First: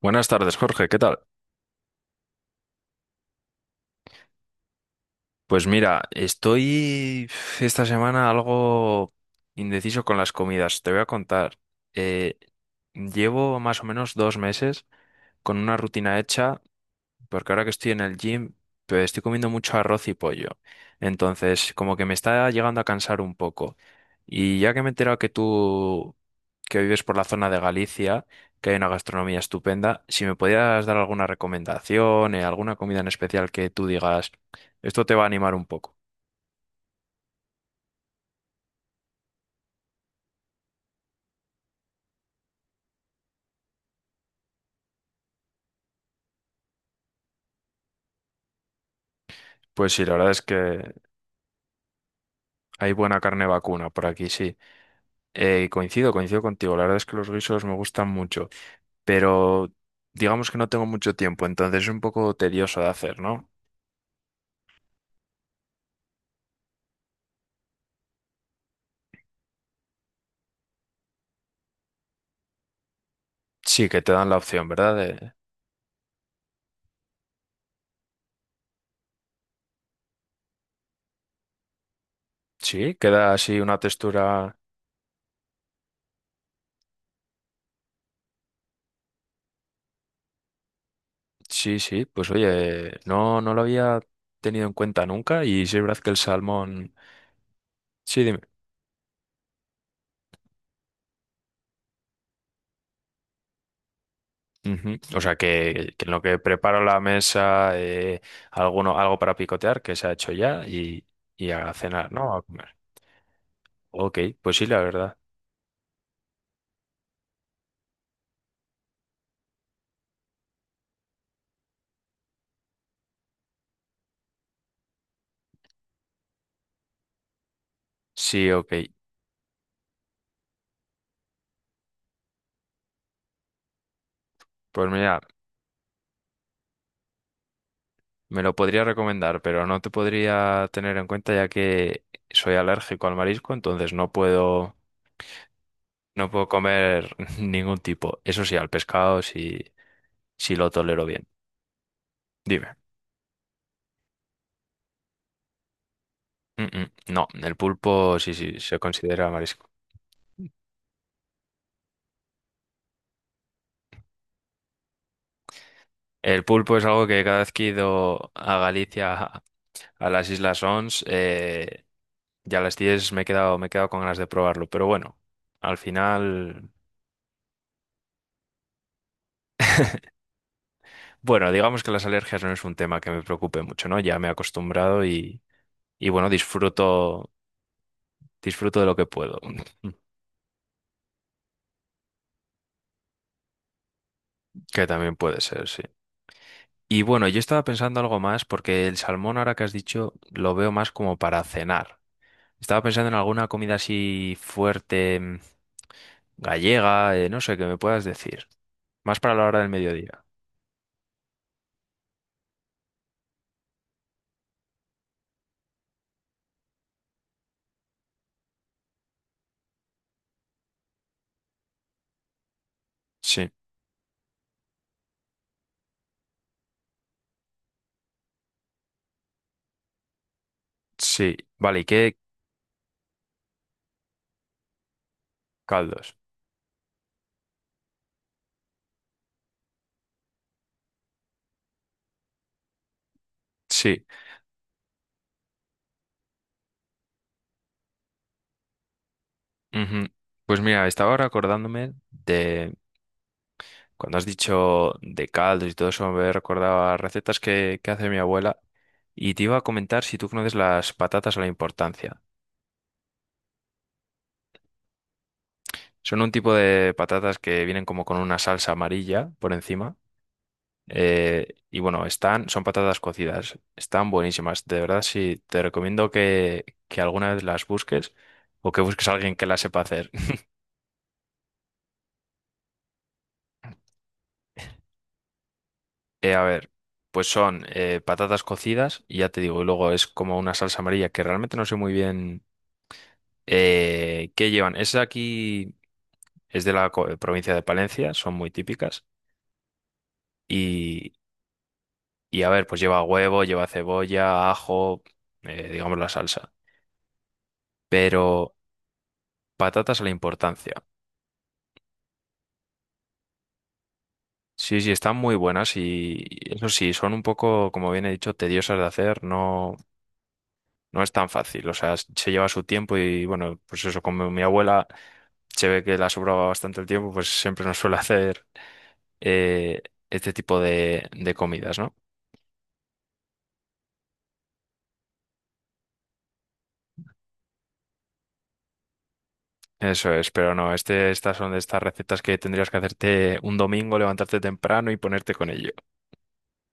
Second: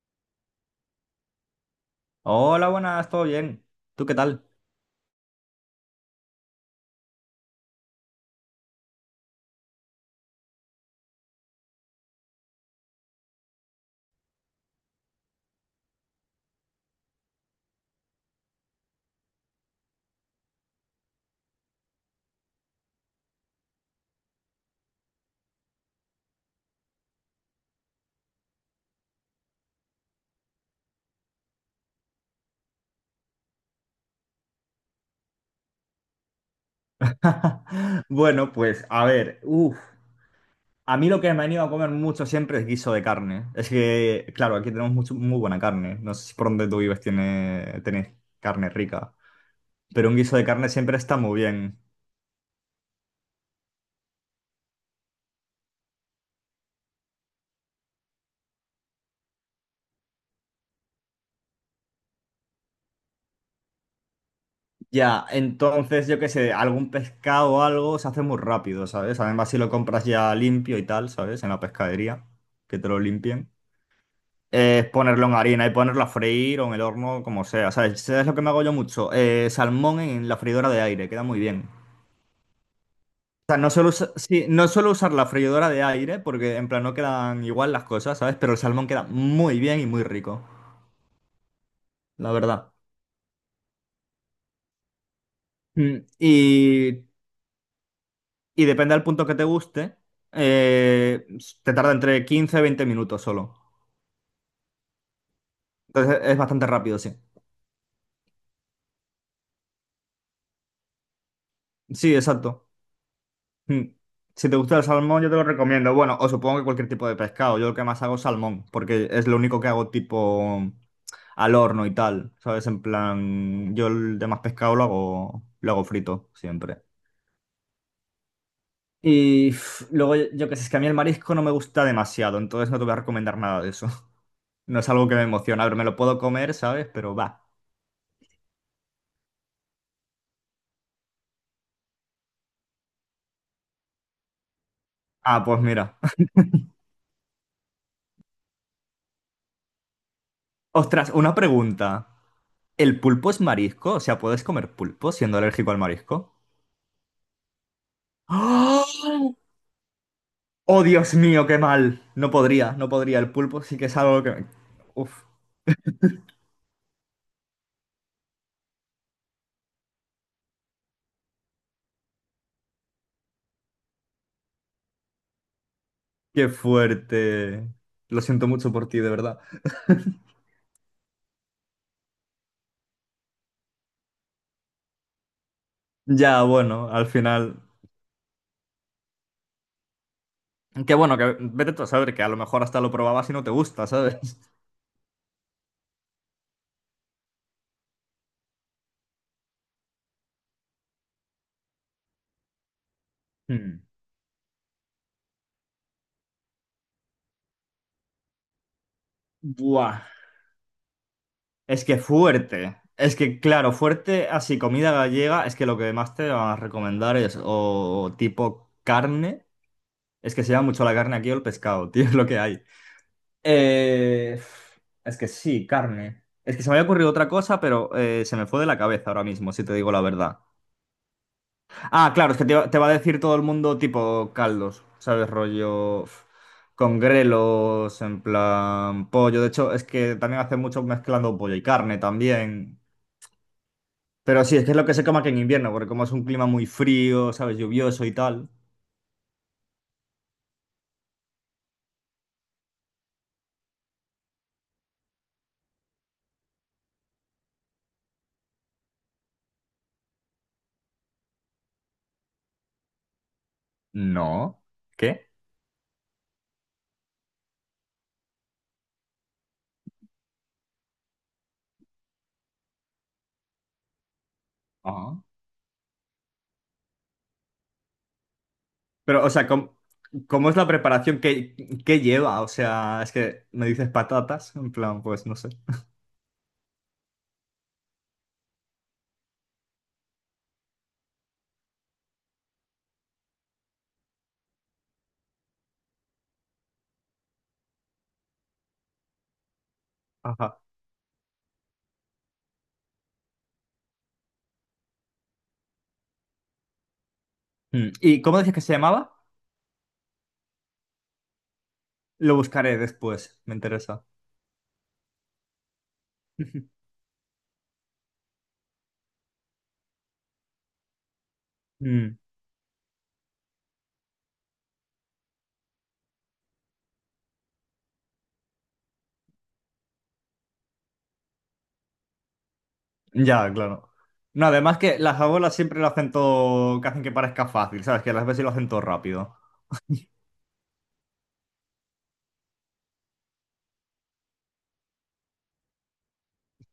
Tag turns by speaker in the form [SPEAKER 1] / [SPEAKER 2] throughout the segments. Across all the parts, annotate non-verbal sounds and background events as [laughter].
[SPEAKER 1] Buenas tardes, Jorge, ¿qué tal?
[SPEAKER 2] Hola, buenas, ¿todo bien? ¿Tú qué tal?
[SPEAKER 1] Pues mira, estoy esta semana algo indeciso con las comidas. Te voy a contar. Eh, Llevo más o menos dos meses con una rutina hecha, porque ahora que estoy en el gym, pues estoy comiendo mucho arroz y pollo. Entonces, como que me está llegando a cansar un poco. Y ya que me he enterado que tú, que vives por la zona de Galicia, que hay una gastronomía estupenda, si me podías dar alguna recomendación, alguna comida en especial que tú digas, esto te va a animar un poco.
[SPEAKER 2] [laughs] Bueno, pues a ver, a mí lo que me ha ido a comer mucho siempre es guiso de carne. Es que, claro, aquí tenemos muy buena carne. No sé si por donde tú vives tiene, tenés carne rica,
[SPEAKER 1] Pues sí,
[SPEAKER 2] pero
[SPEAKER 1] la
[SPEAKER 2] un
[SPEAKER 1] verdad
[SPEAKER 2] guiso
[SPEAKER 1] es
[SPEAKER 2] de carne
[SPEAKER 1] que
[SPEAKER 2] siempre está muy bien.
[SPEAKER 1] hay buena carne vacuna por aquí, sí. Coincido, coincido contigo. La verdad es que los guisos me gustan mucho, pero digamos que no tengo mucho tiempo, entonces es un poco tedioso de hacer, ¿no?
[SPEAKER 2] Ya, entonces yo qué sé, algún pescado o algo se hace muy rápido, ¿sabes? Además, si lo compras ya limpio y tal, ¿sabes? En la pescadería, que te lo limpien.
[SPEAKER 1] Sí, que te dan la opción,
[SPEAKER 2] Es
[SPEAKER 1] ¿verdad?
[SPEAKER 2] ponerlo en harina y ponerlo a freír o en el horno, como sea. ¿Sabes? ¿Sabes lo que me hago yo mucho? Salmón en la freidora de aire, queda muy bien.
[SPEAKER 1] Sí, queda
[SPEAKER 2] O sea,
[SPEAKER 1] así
[SPEAKER 2] no
[SPEAKER 1] una
[SPEAKER 2] suelo,
[SPEAKER 1] textura.
[SPEAKER 2] no suelo usar la freidora de aire porque en plan no quedan igual las cosas, ¿sabes? Pero el salmón queda muy bien y muy rico,
[SPEAKER 1] Sí, sí, pues
[SPEAKER 2] la verdad.
[SPEAKER 1] oye, no, no lo había tenido en cuenta nunca, y sí es verdad
[SPEAKER 2] Mm,
[SPEAKER 1] que el salmón. Sí, dime.
[SPEAKER 2] Y depende del punto que te guste, eh, te tarda entre 15 y 20 minutos solo.
[SPEAKER 1] Ujú. O sea, que en lo
[SPEAKER 2] Entonces es
[SPEAKER 1] que
[SPEAKER 2] bastante
[SPEAKER 1] preparo
[SPEAKER 2] rápido,
[SPEAKER 1] la
[SPEAKER 2] sí.
[SPEAKER 1] mesa, alguno, algo para picotear que se ha hecho ya, y a cenar,
[SPEAKER 2] Sí,
[SPEAKER 1] ¿no? A
[SPEAKER 2] exacto.
[SPEAKER 1] comer.
[SPEAKER 2] Mm.
[SPEAKER 1] Ok,
[SPEAKER 2] Si te
[SPEAKER 1] pues sí,
[SPEAKER 2] gusta
[SPEAKER 1] la
[SPEAKER 2] el
[SPEAKER 1] verdad.
[SPEAKER 2] salmón, yo te lo recomiendo. Bueno, o supongo que cualquier tipo de pescado. Yo lo que más hago es salmón, porque es lo único que hago tipo al horno y tal. ¿Sabes? En plan, yo el demás pescado lo hago frito siempre.
[SPEAKER 1] Sí, ok.
[SPEAKER 2] Y uf, luego, yo qué sé, es que a mí el marisco no me gusta demasiado, entonces no te voy a recomendar nada de eso. [laughs] No es
[SPEAKER 1] Pues
[SPEAKER 2] algo que
[SPEAKER 1] mira,
[SPEAKER 2] me emociona. A ver, me lo puedo comer, ¿sabes? Pero va.
[SPEAKER 1] me lo podría recomendar, pero no te podría tener en cuenta, ya que soy alérgico al marisco, entonces no puedo,
[SPEAKER 2] Ah, pues mira.
[SPEAKER 1] no puedo comer [laughs] ningún tipo. Eso sí, al pescado sí, sí lo
[SPEAKER 2] [laughs]
[SPEAKER 1] tolero
[SPEAKER 2] Ostras,
[SPEAKER 1] bien.
[SPEAKER 2] una pregunta.
[SPEAKER 1] Dime.
[SPEAKER 2] ¿El pulpo es marisco? O sea, ¿puedes comer pulpo siendo alérgico al marisco?
[SPEAKER 1] Mm, mm. No, el pulpo sí, sí, se
[SPEAKER 2] ¡Ah!
[SPEAKER 1] considera marisco.
[SPEAKER 2] Oh, Dios mío, qué mal. No podría, no podría. El pulpo sí que es algo que me... Uf,
[SPEAKER 1] El pulpo es algo que cada vez que he ido a Galicia, [laughs] a las Islas Ons, ya a las 10 me he quedado con ganas de probarlo. Pero bueno, al
[SPEAKER 2] qué
[SPEAKER 1] final.
[SPEAKER 2] fuerte. Lo siento mucho por ti, de verdad.
[SPEAKER 1] Bueno, digamos que las alergias no es un tema que me preocupe mucho, ¿no? Ya me he acostumbrado y bueno,
[SPEAKER 2] Ya, bueno, al
[SPEAKER 1] disfruto,
[SPEAKER 2] final...
[SPEAKER 1] disfruto de lo que puedo, [laughs]
[SPEAKER 2] Qué bueno, que vete tú a saber que a lo mejor hasta lo probabas y no te gusta, ¿sabes? [laughs]
[SPEAKER 1] que también puede ser, sí. Y bueno, yo estaba pensando algo más, porque el salmón, ahora que has dicho, lo veo más como para cenar. Estaba pensando en alguna comida
[SPEAKER 2] Hmm.
[SPEAKER 1] así fuerte, gallega, no sé, que me puedas decir. Más para la hora del
[SPEAKER 2] Buah,
[SPEAKER 1] mediodía.
[SPEAKER 2] es que fuerte. Es que, claro, fuerte así, comida gallega, es que lo que más te van a recomendar es o tipo carne. Es que se llama mucho la carne aquí o el pescado, [laughs] tío, es lo que hay.
[SPEAKER 1] Sí,
[SPEAKER 2] Eh, es que sí, carne. Es que se me había ocurrido otra cosa, pero se me fue de la cabeza ahora mismo, si te digo la verdad.
[SPEAKER 1] sí. Vale, ¿y
[SPEAKER 2] Ah,
[SPEAKER 1] qué
[SPEAKER 2] claro, es que te va a decir todo el mundo tipo caldos, ¿sabes?
[SPEAKER 1] caldos?
[SPEAKER 2] Con grelos, en plan pollo. De hecho, es que también hace mucho mezclando pollo y carne también.
[SPEAKER 1] Sí.
[SPEAKER 2] Pero sí, es que es lo que se come aquí en invierno, porque como es un clima muy frío, ¿sabes? Lluvioso y tal.
[SPEAKER 1] Ujú. Pues mira, estaba ahora acordándome. Cuando has dicho de caldos y todo eso, me recordaba recetas que hace mi abuela, y te iba a comentar si tú conoces las patatas a la importancia.
[SPEAKER 2] No. ¿Qué?
[SPEAKER 1] Son un tipo de patatas que vienen como con una salsa amarilla por encima. Y bueno, están, son patatas cocidas, están buenísimas. De verdad, sí, te recomiendo que alguna vez las busques o que busques a
[SPEAKER 2] Pero, o
[SPEAKER 1] alguien que
[SPEAKER 2] sea,
[SPEAKER 1] las sepa hacer. [laughs]
[SPEAKER 2] ¿cómo es la preparación? ¿Qué lleva? O sea, es que me dices patatas, en plan, pues no sé.
[SPEAKER 1] A ver, pues son patatas cocidas, y ya te digo, y luego es como una salsa amarilla que realmente no sé muy bien. ¿Qué llevan? Es aquí, es de la provincia de Palencia, son muy típicas.
[SPEAKER 2] Ajá.
[SPEAKER 1] Y, y a ver, pues lleva huevo, lleva cebolla, ajo, digamos la salsa.
[SPEAKER 2] Mm. ¿Y cómo
[SPEAKER 1] Pero
[SPEAKER 2] dices que se llamaba?
[SPEAKER 1] patatas a la importancia.
[SPEAKER 2] Lo buscaré después, me interesa.
[SPEAKER 1] Sí, sí, están muy buenas, y eso
[SPEAKER 2] [laughs]
[SPEAKER 1] sí, son un poco, como bien he dicho, tediosas de hacer. No, no es tan fácil. O sea,
[SPEAKER 2] Mm.
[SPEAKER 1] se lleva su tiempo, y bueno, pues eso, como mi abuela se ve que la sobraba bastante el tiempo, pues siempre nos suele hacer eh, este tipo de comidas, ¿no?
[SPEAKER 2] Ya, claro. No, además que las abuelas siempre lo hacen todo, que hacen que parezca fácil, ¿sabes? Que las veces lo hacen todo rápido.
[SPEAKER 1] Eso es, pero no, este, estas son de estas recetas que tendrías que hacerte un domingo, levantarte temprano y ponerte con ello.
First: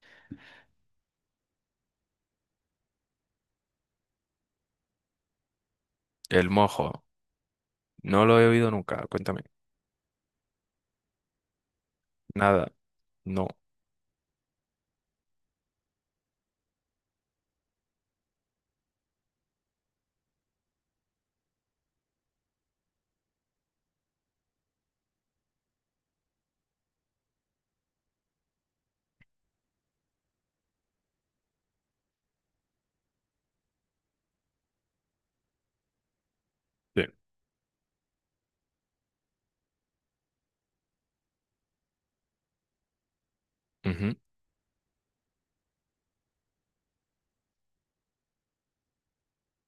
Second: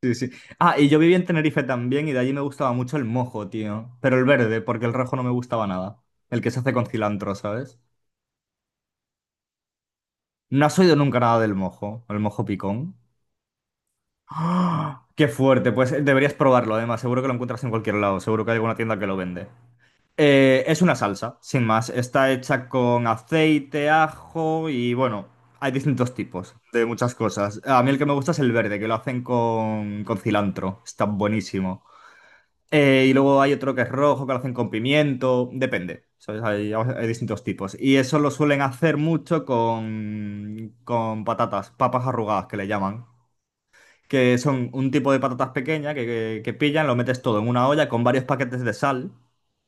[SPEAKER 2] Sí, sí. Ah, y yo viví en Tenerife también y de allí me gustaba mucho el mojo, tío. Pero el verde, porque el rojo no me gustaba nada. El
[SPEAKER 1] El
[SPEAKER 2] que se hace con
[SPEAKER 1] mojo,
[SPEAKER 2] cilantro, ¿sabes?
[SPEAKER 1] no lo he oído nunca, cuéntame.
[SPEAKER 2] No has oído nunca nada del mojo, el mojo
[SPEAKER 1] Nada,
[SPEAKER 2] picón.
[SPEAKER 1] no.
[SPEAKER 2] ¡Ah! ¡Qué fuerte! Pues deberías probarlo, además. Seguro que lo encuentras en cualquier lado. Seguro que hay alguna tienda que lo vende. Es una salsa, sin más. Está hecha con aceite, ajo y bueno, hay distintos tipos de muchas cosas. A mí el que me gusta es el verde, que lo hacen con cilantro. Está buenísimo. Y luego hay otro que es rojo, que lo hacen con pimiento. Depende. ¿Sabes?
[SPEAKER 1] Sí.
[SPEAKER 2] Hay distintos tipos. Y eso lo suelen hacer mucho con patatas, papas arrugadas, que le llaman
[SPEAKER 1] Ujú.
[SPEAKER 2] que son un tipo de patatas pequeñas que pillan, lo metes todo en una olla con varios paquetes de sal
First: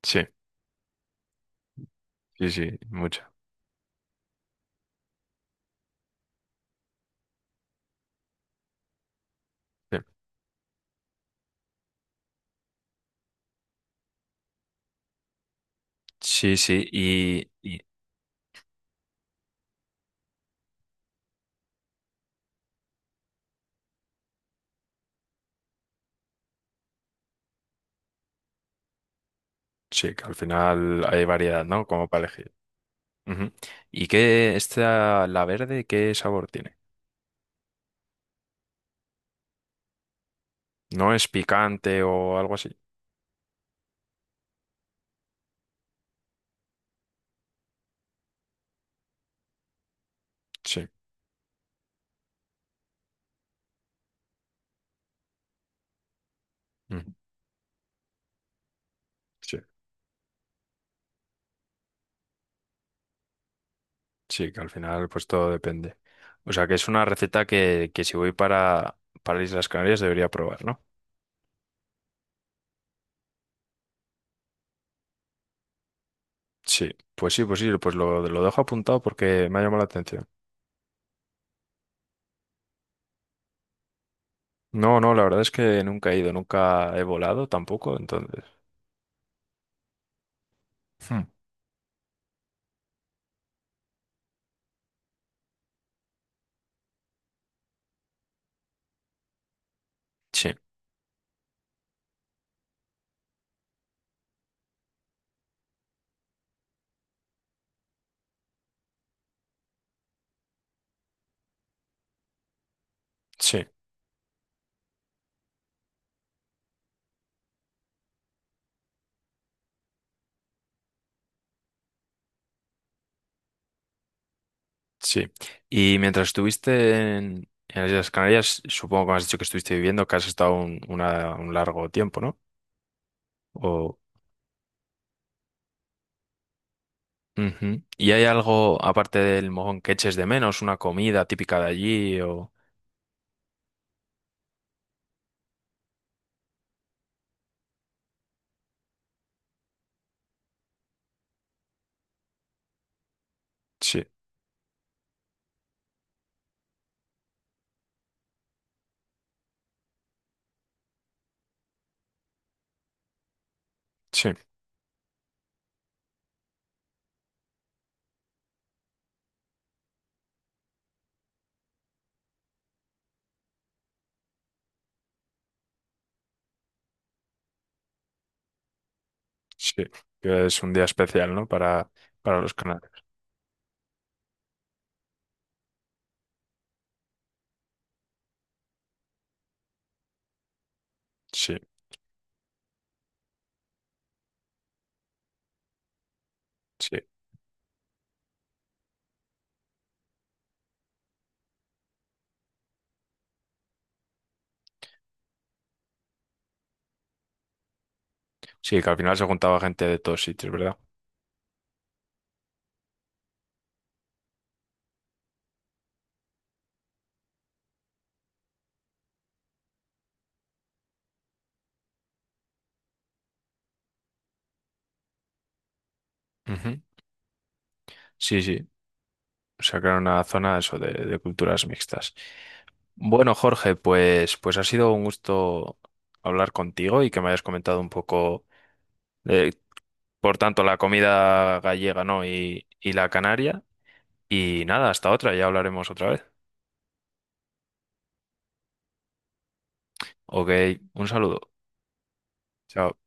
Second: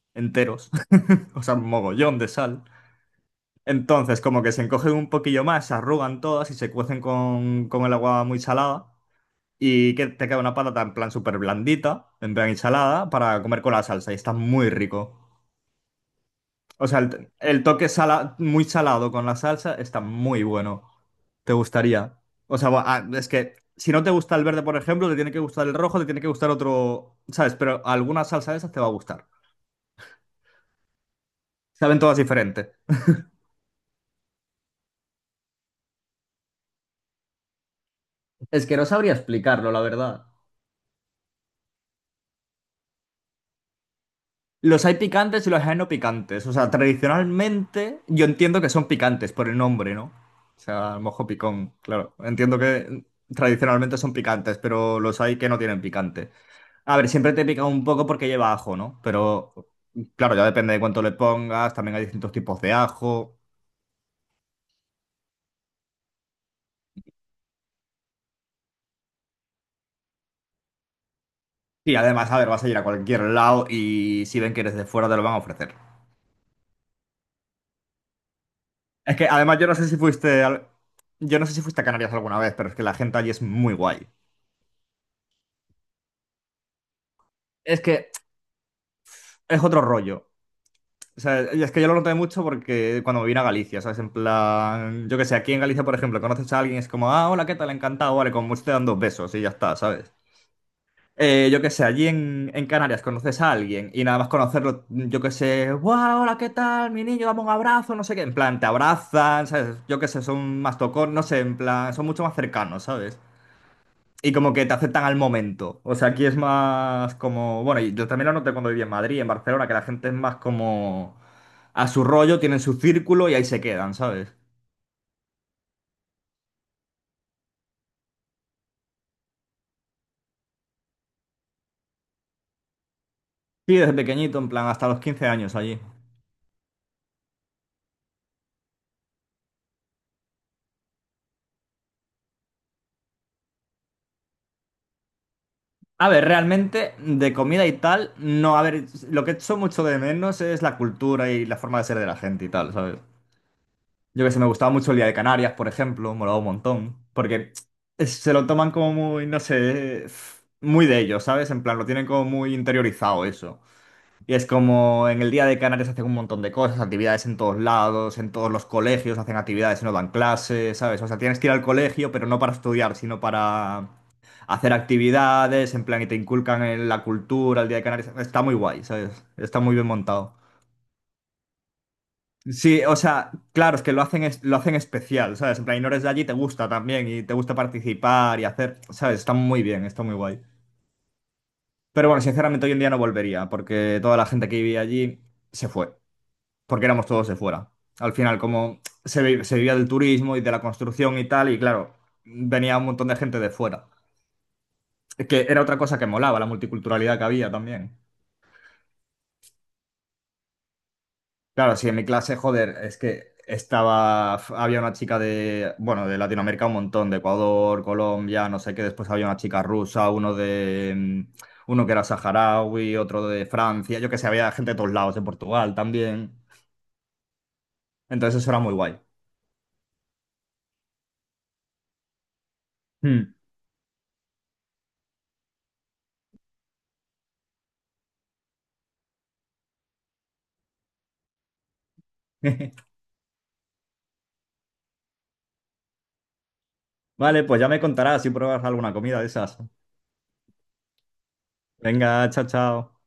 [SPEAKER 1] Sí,
[SPEAKER 2] enteros, [laughs] o sea, un mogollón de
[SPEAKER 1] sí,
[SPEAKER 2] sal.
[SPEAKER 1] sí, mucha.
[SPEAKER 2] Entonces, como que se encogen un poquillo más, se arrugan todas y se cuecen con el agua muy salada. Y que te queda una patata en plan súper blandita, en plan ensalada, para comer con la salsa. Y está muy rico.
[SPEAKER 1] Sí, sí,
[SPEAKER 2] O
[SPEAKER 1] sí,
[SPEAKER 2] sea, el
[SPEAKER 1] y
[SPEAKER 2] muy salado con la salsa está muy bueno. ¿Te gustaría? O sea, es que si no te gusta el verde, por ejemplo, te tiene que gustar el rojo, te tiene que gustar otro, ¿sabes? Pero alguna salsa de esas te va a gustar.
[SPEAKER 1] sí, que al final hay variedad, ¿no?
[SPEAKER 2] Saben
[SPEAKER 1] Como
[SPEAKER 2] todas
[SPEAKER 1] para elegir.
[SPEAKER 2] diferentes.
[SPEAKER 1] Ujú. ¿Y qué, esta, la verde, qué sabor tiene?
[SPEAKER 2] Es que no sabría explicarlo, la verdad.
[SPEAKER 1] ¿No es picante o algo así?
[SPEAKER 2] Los hay picantes y los hay no picantes. O sea, tradicionalmente yo entiendo que son picantes por el nombre, ¿no? O
[SPEAKER 1] Sí,
[SPEAKER 2] sea, mojo picón, claro. Entiendo que tradicionalmente son picantes, pero los hay que no tienen picante. A ver,
[SPEAKER 1] ujú,
[SPEAKER 2] siempre te pica un poco porque lleva ajo, ¿no? Pero
[SPEAKER 1] sí.
[SPEAKER 2] claro, ya depende de cuánto le pongas, también hay distintos tipos de ajo.
[SPEAKER 1] Sí, que al final pues todo depende. O sea que es una receta que si voy para Islas Canarias debería probar, ¿no?
[SPEAKER 2] Y además, a ver, vas a ir a cualquier lado y si ven que eres de fuera te lo van a ofrecer.
[SPEAKER 1] Sí, pues sí, pues sí, pues lo dejo apuntado
[SPEAKER 2] Es que
[SPEAKER 1] porque me
[SPEAKER 2] además
[SPEAKER 1] ha llamado la atención.
[SPEAKER 2] yo no sé si fuiste a Canarias alguna vez, pero es que la gente allí es muy guay.
[SPEAKER 1] No, no, la verdad es que nunca he ido, nunca he volado
[SPEAKER 2] Es
[SPEAKER 1] tampoco,
[SPEAKER 2] que
[SPEAKER 1] entonces.
[SPEAKER 2] es otro rollo. O
[SPEAKER 1] Hmm.
[SPEAKER 2] sea, y es que yo lo noté mucho porque cuando me vine a Galicia, ¿sabes? En plan, yo qué sé, aquí en Galicia, por ejemplo, conoces a alguien y es como, ah, hola, ¿qué tal? Encantado, vale, como mucho te dan dos besos y ya está, ¿sabes?
[SPEAKER 1] Sí,
[SPEAKER 2] Yo qué sé, en Canarias conoces a alguien y nada más conocerlo, yo qué sé, ¡guau! Hola, ¿qué tal? Mi niño, dame un abrazo, no sé qué. En plan, te abrazan, ¿sabes? Yo qué sé, son más tocón, no sé, en plan, son mucho más cercanos, ¿sabes?
[SPEAKER 1] sí,
[SPEAKER 2] Y como que te aceptan al momento. O sea, aquí es más como. Bueno, y yo también lo noté cuando viví en Madrid, en Barcelona, que la gente es más como a su rollo, tienen su círculo y ahí se quedan, ¿sabes?
[SPEAKER 1] sí. Y mientras estuviste en las Islas Canarias, supongo que me has dicho que estuviste viviendo, que has estado un, una- un largo tiempo, ¿no?
[SPEAKER 2] Sí, desde
[SPEAKER 1] O,
[SPEAKER 2] pequeñito, en plan, hasta los 15 años allí.
[SPEAKER 1] ujú. ¿Y hay algo, aparte del mojón, que eches de menos, una comida típica de allí o...?
[SPEAKER 2] A ver, realmente de comida y tal, no, a ver, lo que echo mucho de menos es la cultura y la forma de ser de la gente y tal, ¿sabes?
[SPEAKER 1] Sí,
[SPEAKER 2] Yo que sé, me gustaba mucho el Día de Canarias, por ejemplo, molaba un montón, porque se lo toman como muy, no sé, muy de ellos, ¿sabes? En plan, lo tienen como muy interiorizado eso.
[SPEAKER 1] sí,
[SPEAKER 2] Y es como en el Día de Canarias hacen un montón de cosas, actividades en todos lados, en todos los colegios hacen actividades y no dan clases, ¿sabes? O sea, tienes que ir al colegio, pero no para estudiar, sino para hacer actividades, en plan, y te inculcan en la cultura, el Día de Canarias. Está muy guay, ¿sabes? Está muy
[SPEAKER 1] sí.
[SPEAKER 2] bien montado.
[SPEAKER 1] Que es un día especial, ¿no? Para los
[SPEAKER 2] Sí,
[SPEAKER 1] canales.
[SPEAKER 2] o sea, claro, es que lo hacen, lo hacen especial, ¿sabes? En plan, y no eres de allí, te gusta también, y te gusta participar y hacer, ¿sabes? Está muy bien, está muy guay.
[SPEAKER 1] Sí,
[SPEAKER 2] Pero bueno, sinceramente hoy en día no volvería, porque toda la gente que vivía allí se fue, porque
[SPEAKER 1] sí.
[SPEAKER 2] éramos todos de fuera. Al final, como se vivía del turismo y de la construcción y tal, y claro, venía un montón de gente de fuera. Que era otra cosa que molaba, la multiculturalidad que había también.
[SPEAKER 1] Sí, que al final se juntaba gente de todos sitios, ¿verdad?
[SPEAKER 2] Claro, sí, en mi clase, joder, es que estaba, había una chica de, bueno, de Latinoamérica un montón, de Ecuador, Colombia, no sé qué, después había una chica rusa, uno de, mm, uno que era saharaui, otro de Francia, yo que sé, había gente de todos lados, de Portugal también.
[SPEAKER 1] Ujú. Sí,
[SPEAKER 2] Entonces eso era
[SPEAKER 1] sí.
[SPEAKER 2] muy guay.
[SPEAKER 1] Sacaron una zona eso de culturas mixtas.
[SPEAKER 2] Hmm.
[SPEAKER 1] Bueno, Jorge, pues, pues ha sido un gusto hablar contigo y que me hayas comentado un poco de, por tanto, la comida gallega, ¿no?
[SPEAKER 2] [laughs]
[SPEAKER 1] Y la canaria. Y nada, hasta otra, ya hablaremos otra vez.
[SPEAKER 2] Vale, pues ya me contarás si pruebas alguna comida de esas.
[SPEAKER 1] Ok, un saludo.
[SPEAKER 2] Venga, chao, chao.
[SPEAKER 1] Chao.